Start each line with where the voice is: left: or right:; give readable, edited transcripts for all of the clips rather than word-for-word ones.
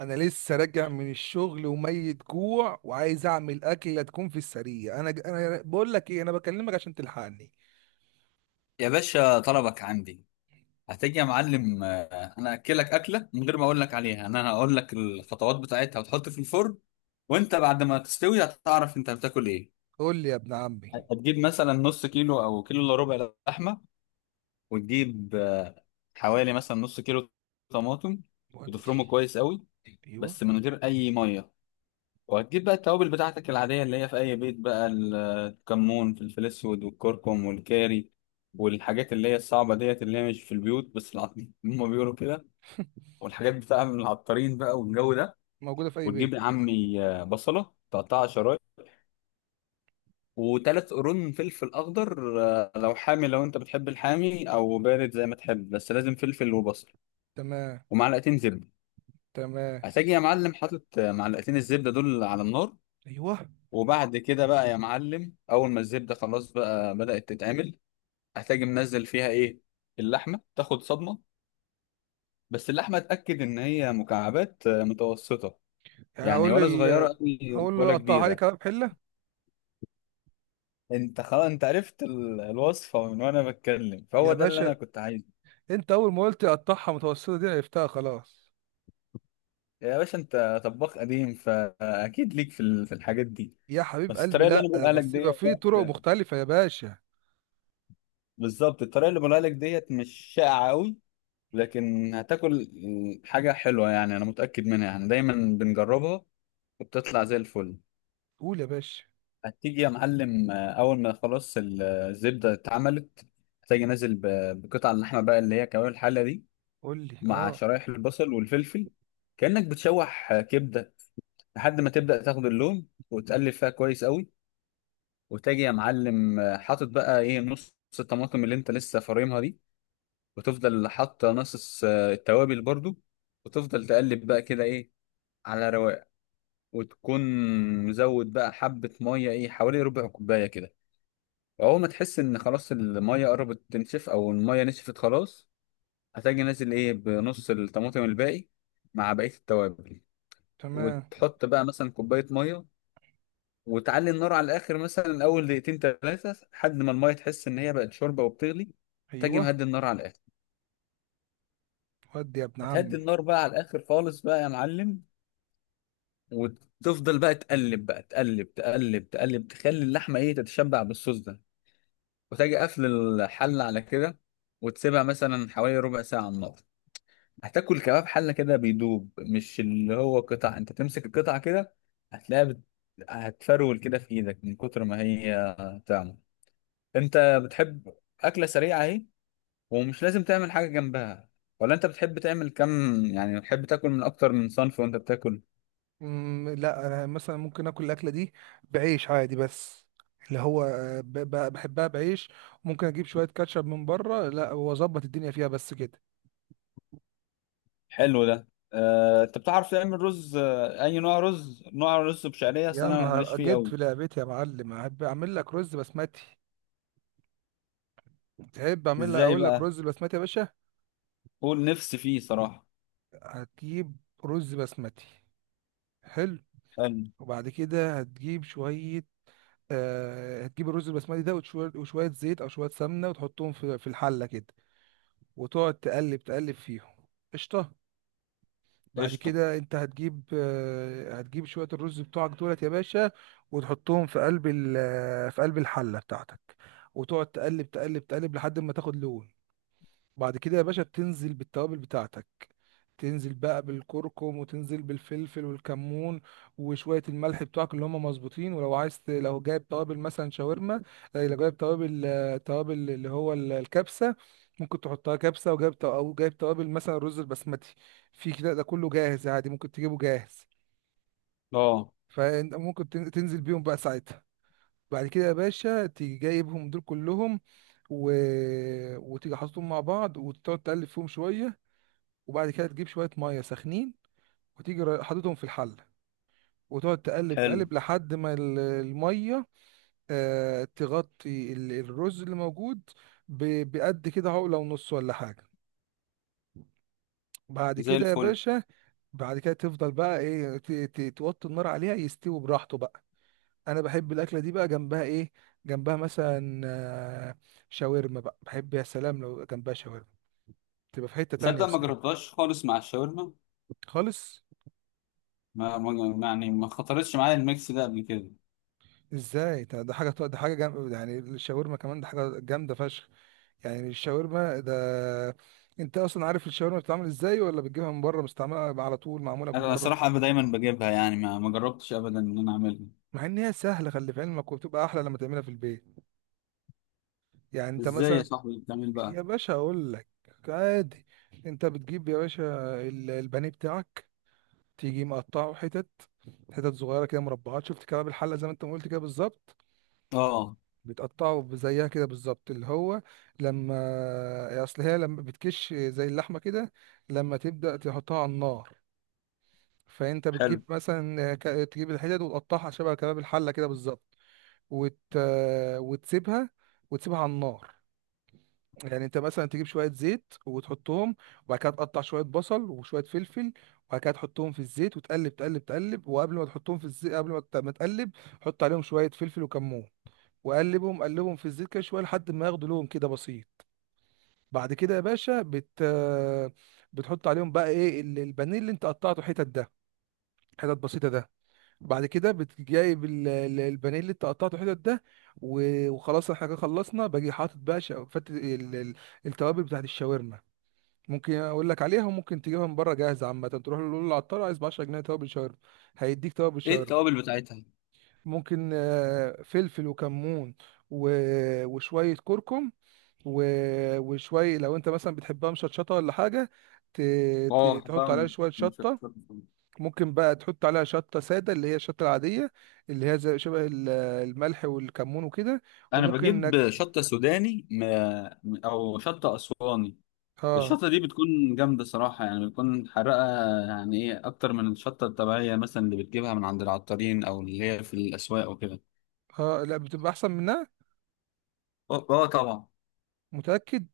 right: انا لسه راجع من الشغل وميت جوع وعايز اعمل اكله تكون في السريع. انا بقول لك ايه، انا بكلمك عشان تلحقني.
left: يا باشا، طلبك عندي. هتيجي يا معلم. انا اكلك اكله من غير ما اقول لك عليها. انا هقول لك الخطوات بتاعتها وتحط في الفرن، وانت بعد ما تستوي هتعرف انت بتاكل ايه.
right: قول لي يا ابن عمي.
left: هتجيب مثلا نص كيلو او كيلو الا ربع لحمه، وتجيب حوالي مثلا نص كيلو طماطم،
right: ودي.
left: وتفرمه كويس قوي
right: ايوه،
left: بس من غير اي ميه. وهتجيب بقى التوابل بتاعتك العادية اللي هي في أي بيت بقى: الكمون، فلفل أسود، والكركم، والكاري، والحاجات اللي هي الصعبة ديت اللي هي مش في البيوت بس العطارين هما بيقولوا كده، والحاجات بتاع من العطارين بقى والجو ده.
right: موجوده في اي بيت.
left: وتجيب يا عمي بصلة تقطعها شرايح، وتلات قرون فلفل أخضر، لو حامي لو أنت بتحب الحامي أو بارد زي ما تحب، بس لازم فلفل وبصل،
right: تمام.
left: ومعلقتين زبدة.
right: تمام.
left: هتجي يا معلم حاطط معلقتين الزبدة دول على النار،
right: ايوه.
left: وبعد كده بقى يا معلم اول ما الزبده خلاص بقى بدات تتعمل، هتجي منزل فيها ايه؟ اللحمه تاخد صدمه، بس اللحمه اتاكد ان هي مكعبات متوسطه،
right: يعني
left: يعني
right: اقول
left: ولا صغيره
right: لل،
left: قوي
right: هقول له
left: ولا
right: قطعها لي
left: كبيره.
right: كباب حله.
left: انت خلاص انت عرفت الوصفه من وانا بتكلم، فهو
right: يا
left: ده اللي
right: باشا،
left: انا كنت عايزه.
right: انت اول ما قلت قطعها متوسطه دي عرفتها خلاص.
left: يا باشا انت طباخ قديم فاكيد ليك في الحاجات دي.
right: يا حبيب
left: بس
right: قلبي،
left: الطريقه اللي انا
right: لا
left: بقولها لك
right: بس يبقى
left: ديت،
right: في طرق مختلفه يا باشا.
left: بالظبط الطريقه اللي بقولها لك ديت مش شائعه قوي، لكن هتاكل حاجة حلوة. يعني أنا متأكد منها، يعني دايما بنجربها وبتطلع زي الفل.
right: قول يا باشا.
left: هتيجي يا معلم، أول ما خلاص الزبدة اتعملت، هتيجي نازل بقطع اللحمة بقى اللي هي كوارع الحلة دي،
right: قول لي
left: مع
right: اه.
left: شرايح البصل والفلفل، كأنك بتشوح كبدة، لحد ما تبدأ تاخد اللون وتقلب فيها كويس قوي. وتاجي يا معلم حاطط بقى إيه، نص الطماطم اللي أنت لسه فارمها دي، وتفضل حاطة نص التوابل برضو، وتفضل تقلب بقى كده إيه، على رواق، وتكون مزود بقى حبة مية، ايه، حوالي ربع كوباية كده. اول ما تحس ان خلاص المية قربت تنشف او المية نشفت خلاص، هتجي نازل ايه بنص الطماطم الباقي مع بقية التوابل،
right: تمام.
left: وتحط بقى مثلا كوباية مية، وتعلي النار على الاخر مثلا اول دقيقتين ثلاثة، لحد ما المية تحس ان هي بقت شوربة وبتغلي. تجي
right: ايوه.
left: مهدي النار على الاخر.
right: ودي يا ابن عمي.
left: هتهدي النار بقى على الاخر خالص بقى يا معلم، وتفضل بقى تقلب بقى، تقلب تقلب تقلب، تخلي اللحمة ايه، تتشبع بالصوص ده. وتجي قافل الحلة على كده، وتسيبها مثلا حوالي ربع ساعة على النار. هتاكل كباب حلة كده بيدوب، مش اللي هو قطع انت تمسك القطعة كده، هتلاقيها هتفرول كده في ايدك من كتر ما هي تعمل. انت بتحب أكلة سريعة اهي، ومش لازم تعمل حاجة جنبها، ولا انت بتحب تعمل كم، يعني بتحب تاكل من اكتر من صنف وانت بتاكل؟
right: لا انا مثلا ممكن اكل الاكله دي بعيش عادي، بس اللي هو بحبها بعيش. ممكن اجيب شويه كاتشب من بره لا واظبط الدنيا فيها بس كده.
left: حلو ده. انت بتعرف تعمل رز؟ اي نوع رز بشعرية،
right: يا
left: اصل انا ماليش
right: نهار
left: فيه
right: جيت
left: قوي.
right: في لعبتي يا معلم، احب اعمل لك رز بسمتي. تحب اعمل لك
left: ازاي
right: اقول لك
left: بقى؟
right: رز بسمتي يا باشا؟
left: قول، نفسي فيه صراحة.
right: هتجيب رز بسمتي. حلو.
left: حلو.
right: وبعد كده هتجيب شويه، هتجيب الرز البسمتي ده وشويه وشوية زيت او شويه سمنه وتحطهم في الحله كده، وتقعد تقلب فيهم. قشطه. بعد
left: قشطة.
right: كده انت هتجيب هتجيب شوية الرز بتوعك دولت يا باشا، وتحطهم في قلب في قلب الحلة بتاعتك، وتقعد تقلب تقلب لحد ما تاخد لون. بعد كده يا باشا تنزل بالتوابل بتاعتك، تنزل بقى بالكركم وتنزل بالفلفل والكمون وشوية الملح بتوعك اللي هم مظبوطين. ولو عايز لو جايب توابل مثلا شاورما، لو جايب توابل، توابل اللي هو الكبسة، ممكن تحطها كبسة. وجايب أو جايب توابل مثلا رز البسمتي، في كده ده كله جاهز عادي، ممكن تجيبه جاهز.
left: اه،
right: فأنت ممكن تنزل بيهم بقى ساعتها. بعد كده يا باشا تيجي جايبهم دول كلهم و... وتيجي حاططهم مع بعض وتقعد تقلب فيهم شوية، وبعد كده تجيب شوية مية سخنين وتيجي حاططهم في الحلة، وتقعد تقلب
left: حلو.
right: تقلب لحد ما المية تغطي الرز اللي موجود بقد كده عقلة ونص ولا حاجة. بعد
left: زي
right: كده يا
left: الفل.
right: باشا، بعد كده تفضل بقى ايه توطي النار عليها يستوي براحته بقى. انا بحب الاكلة دي بقى جنبها ايه؟ جنبها مثلا آه، شاورما بقى، بحب يا سلام لو جنبها شاورما، تبقى في حتة
left: تصدق
right: تانية
left: ما
right: بصراحة.
left: جربتهاش خالص مع الشاورما.
right: خالص.
left: يعني ما خطرتش معايا الميكس ده قبل كده.
right: ازاي ده، ده حاجة ده حاجة جامدة، يعني الشاورما كمان ده حاجة جامدة فشخ. يعني الشاورما ده، انت اصلا عارف الشاورما بتتعمل ازاي ولا بتجيبها من بره مستعمله على طول، معموله من
left: انا
right: بره؟
left: صراحة أبقى دايما بجيبها، يعني ما ما جربتش ابدا ان انا اعملها.
right: مع ان هي سهله، خلي في علمك، وبتبقى احلى لما تعملها في البيت. يعني انت
left: ازاي يا
right: مثلا،
left: صاحبي بتعمل بقى؟
right: يا باشا اقول لك. عادي، انت بتجيب يا باشا البانيه بتاعك، تيجي مقطعه حتت، حتت صغيره كده مربعات، شفت كباب الحله زي ما انت ما قلت كده بالظبط؟
left: اه.
right: بتقطعه زيها كده بالظبط اللي هو، لما اصل هي لما بتكش زي اللحمه كده لما تبدا تحطها على النار. فانت
left: حلو.
right: بتجيب مثلا تجيب الحتت وتقطعها شبه كباب الحله كده بالظبط. وت... وتسيبها، وتسيبها على النار. يعني انت مثلا تجيب شويه زيت وتحطهم، وبعد كده تقطع شويه بصل وشويه فلفل، وبعد كده تحطهم في الزيت وتقلب تقلب. وقبل ما تحطهم في الزيت، قبل ما تقلب، حط عليهم شويه فلفل وكمون، وقلبهم قلبهم في الزيت كده شويه لحد ما ياخدوا لون كده بسيط. بعد كده يا باشا بتحط عليهم بقى ايه البانيه اللي انت قطعته حتت ده، حتت بسيطه ده. بعد كده جايب البانيه اللي انت قطعته حتت ده، وخلاص احنا كده خلصنا. باجي حاطط بقى التوابل بتاعت الشاورما. ممكن اقول لك عليها، وممكن تجيبها من بره جاهزه، عامه تروح له تقول له العطار عايز ب 10 جنيه توابل شاورما، هيديك توابل
left: ايه
right: شاورما.
left: التوابل بتاعتها؟
right: ممكن فلفل وكمون و... وشويه كركم و... وشويه، لو انت مثلا بتحبها مشطشطه ولا حاجه، ت... ت...
left: اه
right: تحط
left: بحبها
right: عليها شويه شطه.
left: مشطشطة.
right: ممكن بقى تحط عليها شطة سادة اللي هي الشطة العادية، اللي هي زي شبه الملح والكمون وكده.
left: انا
right: وممكن انك،
left: بجيب شطة سوداني، او شطة اسواني.
right: اه.
left: الشطة دي بتكون جامدة صراحة، يعني بتكون حرقة، يعني ايه أكتر من الشطة الطبيعية مثلا اللي بتجيبها من عند العطارين أو اللي هي في الأسواق وكده.
right: اه، لا بتبقى احسن منها.
left: اه. آه طبعا.
right: متأكد.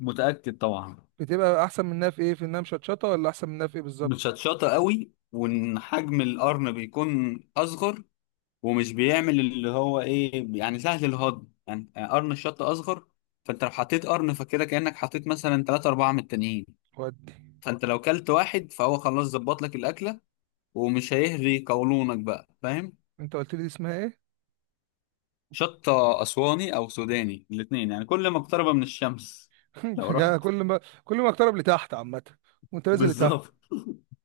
left: متأكد طبعا.
right: بتبقى احسن منها في ايه، في انها مشطشطة، ولا احسن منها في ايه بالظبط؟
left: متشطشطة قوي، وإن حجم القرن بيكون أصغر، ومش بيعمل اللي هو ايه، يعني سهل الهضم، يعني قرن الشطة أصغر، فأنت لو حطيت قرن فكده كأنك حطيت مثلا تلاتة أربعة من التانيين،
right: ودي.
left: فأنت لو كلت واحد فهو خلاص ظبط لك الأكلة، ومش هيهري قولونك بقى، فاهم.
right: انت قلت لي دي اسمها ايه؟
left: شط أسواني أو سوداني، الاتنين يعني كل ما اقترب من الشمس. لو رحت
right: بجد، كل ما كل ما اقترب لتحت عامة، وانت نازل لتحت.
left: بالظبط.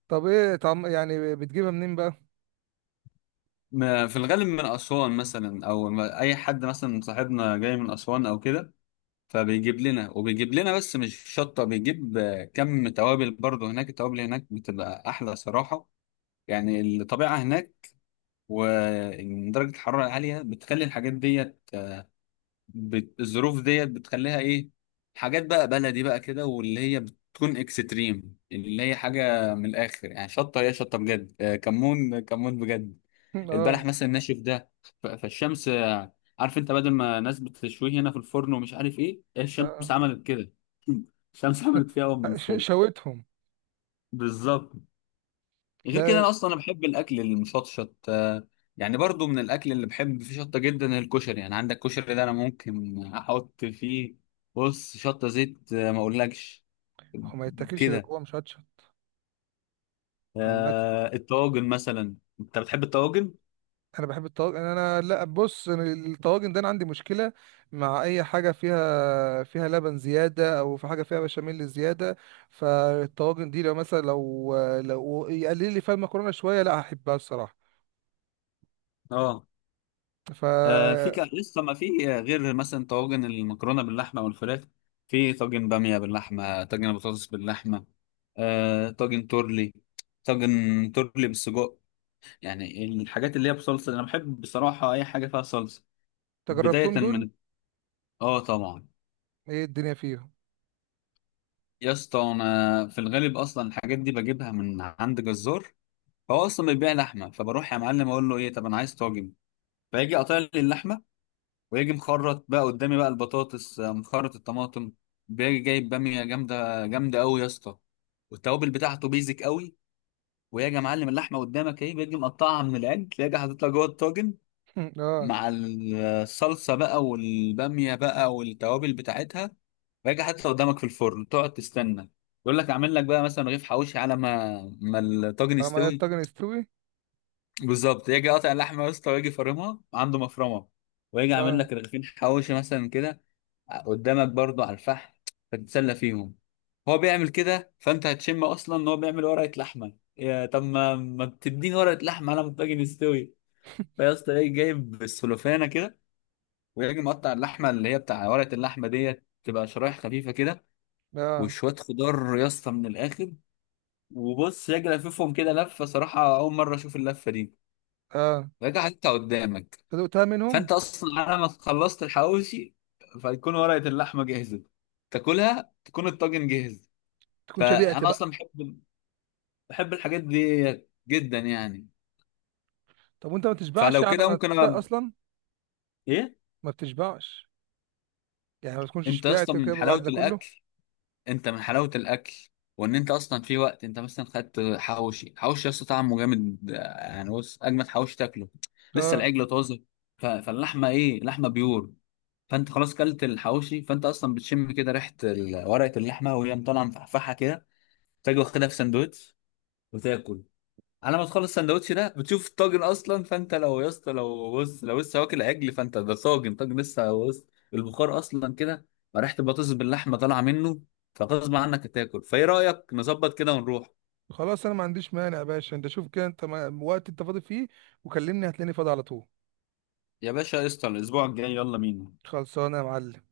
right: طب ايه طعم، يعني بتجيبها منين بقى؟
left: في الغالب من أسوان مثلا، أو أي حد مثلا صاحبنا جاي من أسوان أو كده فبيجيب لنا، وبيجيب لنا بس مش شطة، بيجيب كم توابل برضه، هناك التوابل هناك بتبقى أحلى صراحة، يعني الطبيعة هناك ودرجة الحرارة عالية بتخلي الحاجات دي الظروف ديت بتخليها ايه، حاجات بقى بلدي بقى كده، واللي هي بتكون اكستريم، اللي هي حاجه من الاخر، يعني شطه هي شطه بجد، كمون كمون بجد. البلح
right: اه.
left: مثلا ناشف ده فالشمس عارف، انت بدل ما ناس بتشويه هنا في الفرن ومش عارف ايه، الشمس
right: آه.
left: عملت كده. الشمس عملت فيها قوي من الفرن.
right: شويتهم.
left: بالظبط. غير كده
right: لا
left: انا اصلا انا بحب الاكل المشطشط. يعني برضو من الاكل اللي بحب فيه شطه جدا الكشري، يعني عندك كشري ده انا ممكن احط فيه، بص، شطه زيت ما اقولكش
right: هو ما يتاكلش غير
left: كده.
right: هو مشطشط. عامة
left: الطواجن مثلا، انت بتحب الطواجن؟
right: انا بحب الطواجن، لا بص، أنا الطواجن ده انا عندي مشكله مع اي حاجه فيها، فيها لبن زياده او في حاجه فيها بشاميل زياده. فالطواجن دي لو مثلا لو يقلل لي فيها المكرونه شويه، لا هحبها الصراحه.
left: اه.
right: ف،
left: في لسه ما في غير مثلا طواجن المكرونه باللحمه والفراخ، في طاجن باميه باللحمه، طاجن بطاطس باللحمه، طاجن تورلي، طاجن تورلي بالسجق، يعني الحاجات اللي هي بصلصه، انا بحب بصراحه اي حاجه فيها صلصه. بدايه
right: تجربتهم دول؟
left: من، اه طبعا.
right: ايه الدنيا فيهم؟
left: يا اسطى انا في الغالب اصلا الحاجات دي بجيبها من عند جزار، هو اصلا بيبيع لحمه، فبروح يا معلم اقول له ايه، طب انا عايز طاجن، فيجي قاطع لي اللحمه، ويجي مخرط بقى قدامي بقى البطاطس، مخرط الطماطم، بيجي جايب باميه جامده جامده قوي يا اسطى، والتوابل بتاعته بيزك قوي، ويجي يا معلم اللحمه قدامك اهي، بيجي مقطعها من العجل، يجي حاططها جوه الطاجن
right: اه.
left: مع الصلصة بقى والبامية بقى والتوابل بتاعتها، راجع حتى قدامك في الفرن، تقعد تستنى. يقول لك اعمل لك بقى مثلا رغيف حواوشي على ما ما الطاجن
right: على ما
left: يستوي،
right: الطاجن يستوي.
left: بالظبط، يجي قاطع اللحمه يا اسطى، ويجي فرمها عنده مفرمه، ويجي عامل
right: اه.
left: لك رغيفين حواوشي مثلا كده قدامك برضو على الفحم، فتتسلى فيهم. هو بيعمل كده فانت هتشم اصلا ان هو بيعمل ورقه لحمه، يا طب، ما ما تديني ورقه لحمه على ما الطاجن يستوي. فيا اسطى ايه، جايب السلوفانه كده، ويجي مقطع اللحمه اللي هي بتاع ورقه اللحمه ديت، تبقى شرايح خفيفه كده،
right: اه.
left: وشويه خضار يا اسطى من الاخر، وبص يجي لففهم كده لفه، صراحه اول مره اشوف اللفه دي،
right: اه.
left: راجع انت قدامك،
right: فدقتها منهم.
left: فانت اصلا على ما خلصت الحواوشي فيكون ورقه اللحمه جاهزه، تاكلها، تكون الطاجن جاهز.
right: تكون شبعت
left: فانا
right: بقى.
left: اصلا بحب الحاجات دي جدا يعني،
right: طب وانت ما تشبعش
left: فلو
right: على
left: كده
right: ما
left: ممكن
right: تبدا اصلا؟
left: ايه.
right: ما بتشبعش، يعني ما تكونش
left: انت
right: شبعت
left: اصلا
right: كده
left: من
right: بعد
left: حلاوه
right: ده كله؟
left: الاكل، انت من حلاوه الاكل، وان انت اصلا في وقت انت مثلا خدت حواوشي، حواوشي اصلا طعمه جامد يعني، بص اجمد حواوشي تاكله لسه
right: آه.
left: العجل طازه، فاللحمه ايه، لحمه بيور، فانت خلاص كلت الحواوشي، فانت اصلا بتشم كده ريحه ورقه اللحمه وهي مطالعه مفحفحه كده، تاجي واخدها في سندوتش وتاكل، على ما تخلص السندوتش ده بتشوف الطاجن اصلا، فانت لو يا اسطى لو بص لو لسه واكل عجل فانت ده طاجن، طاجن لسه، بص البخار اصلا كده، ريحه البطاطس باللحمه طالعه منه، فغصب عنك هتاكل. فايه رايك نظبط كده ونروح؟
right: خلاص انا ما عنديش مانع يا باشا، انت شوف كده انت وقت انت فاضي فيه وكلمني، هتلاقيني فاضي على طول.
left: يا باشا قشطة، الأسبوع الجاي يلا بينا.
right: خلصانه يا معلم.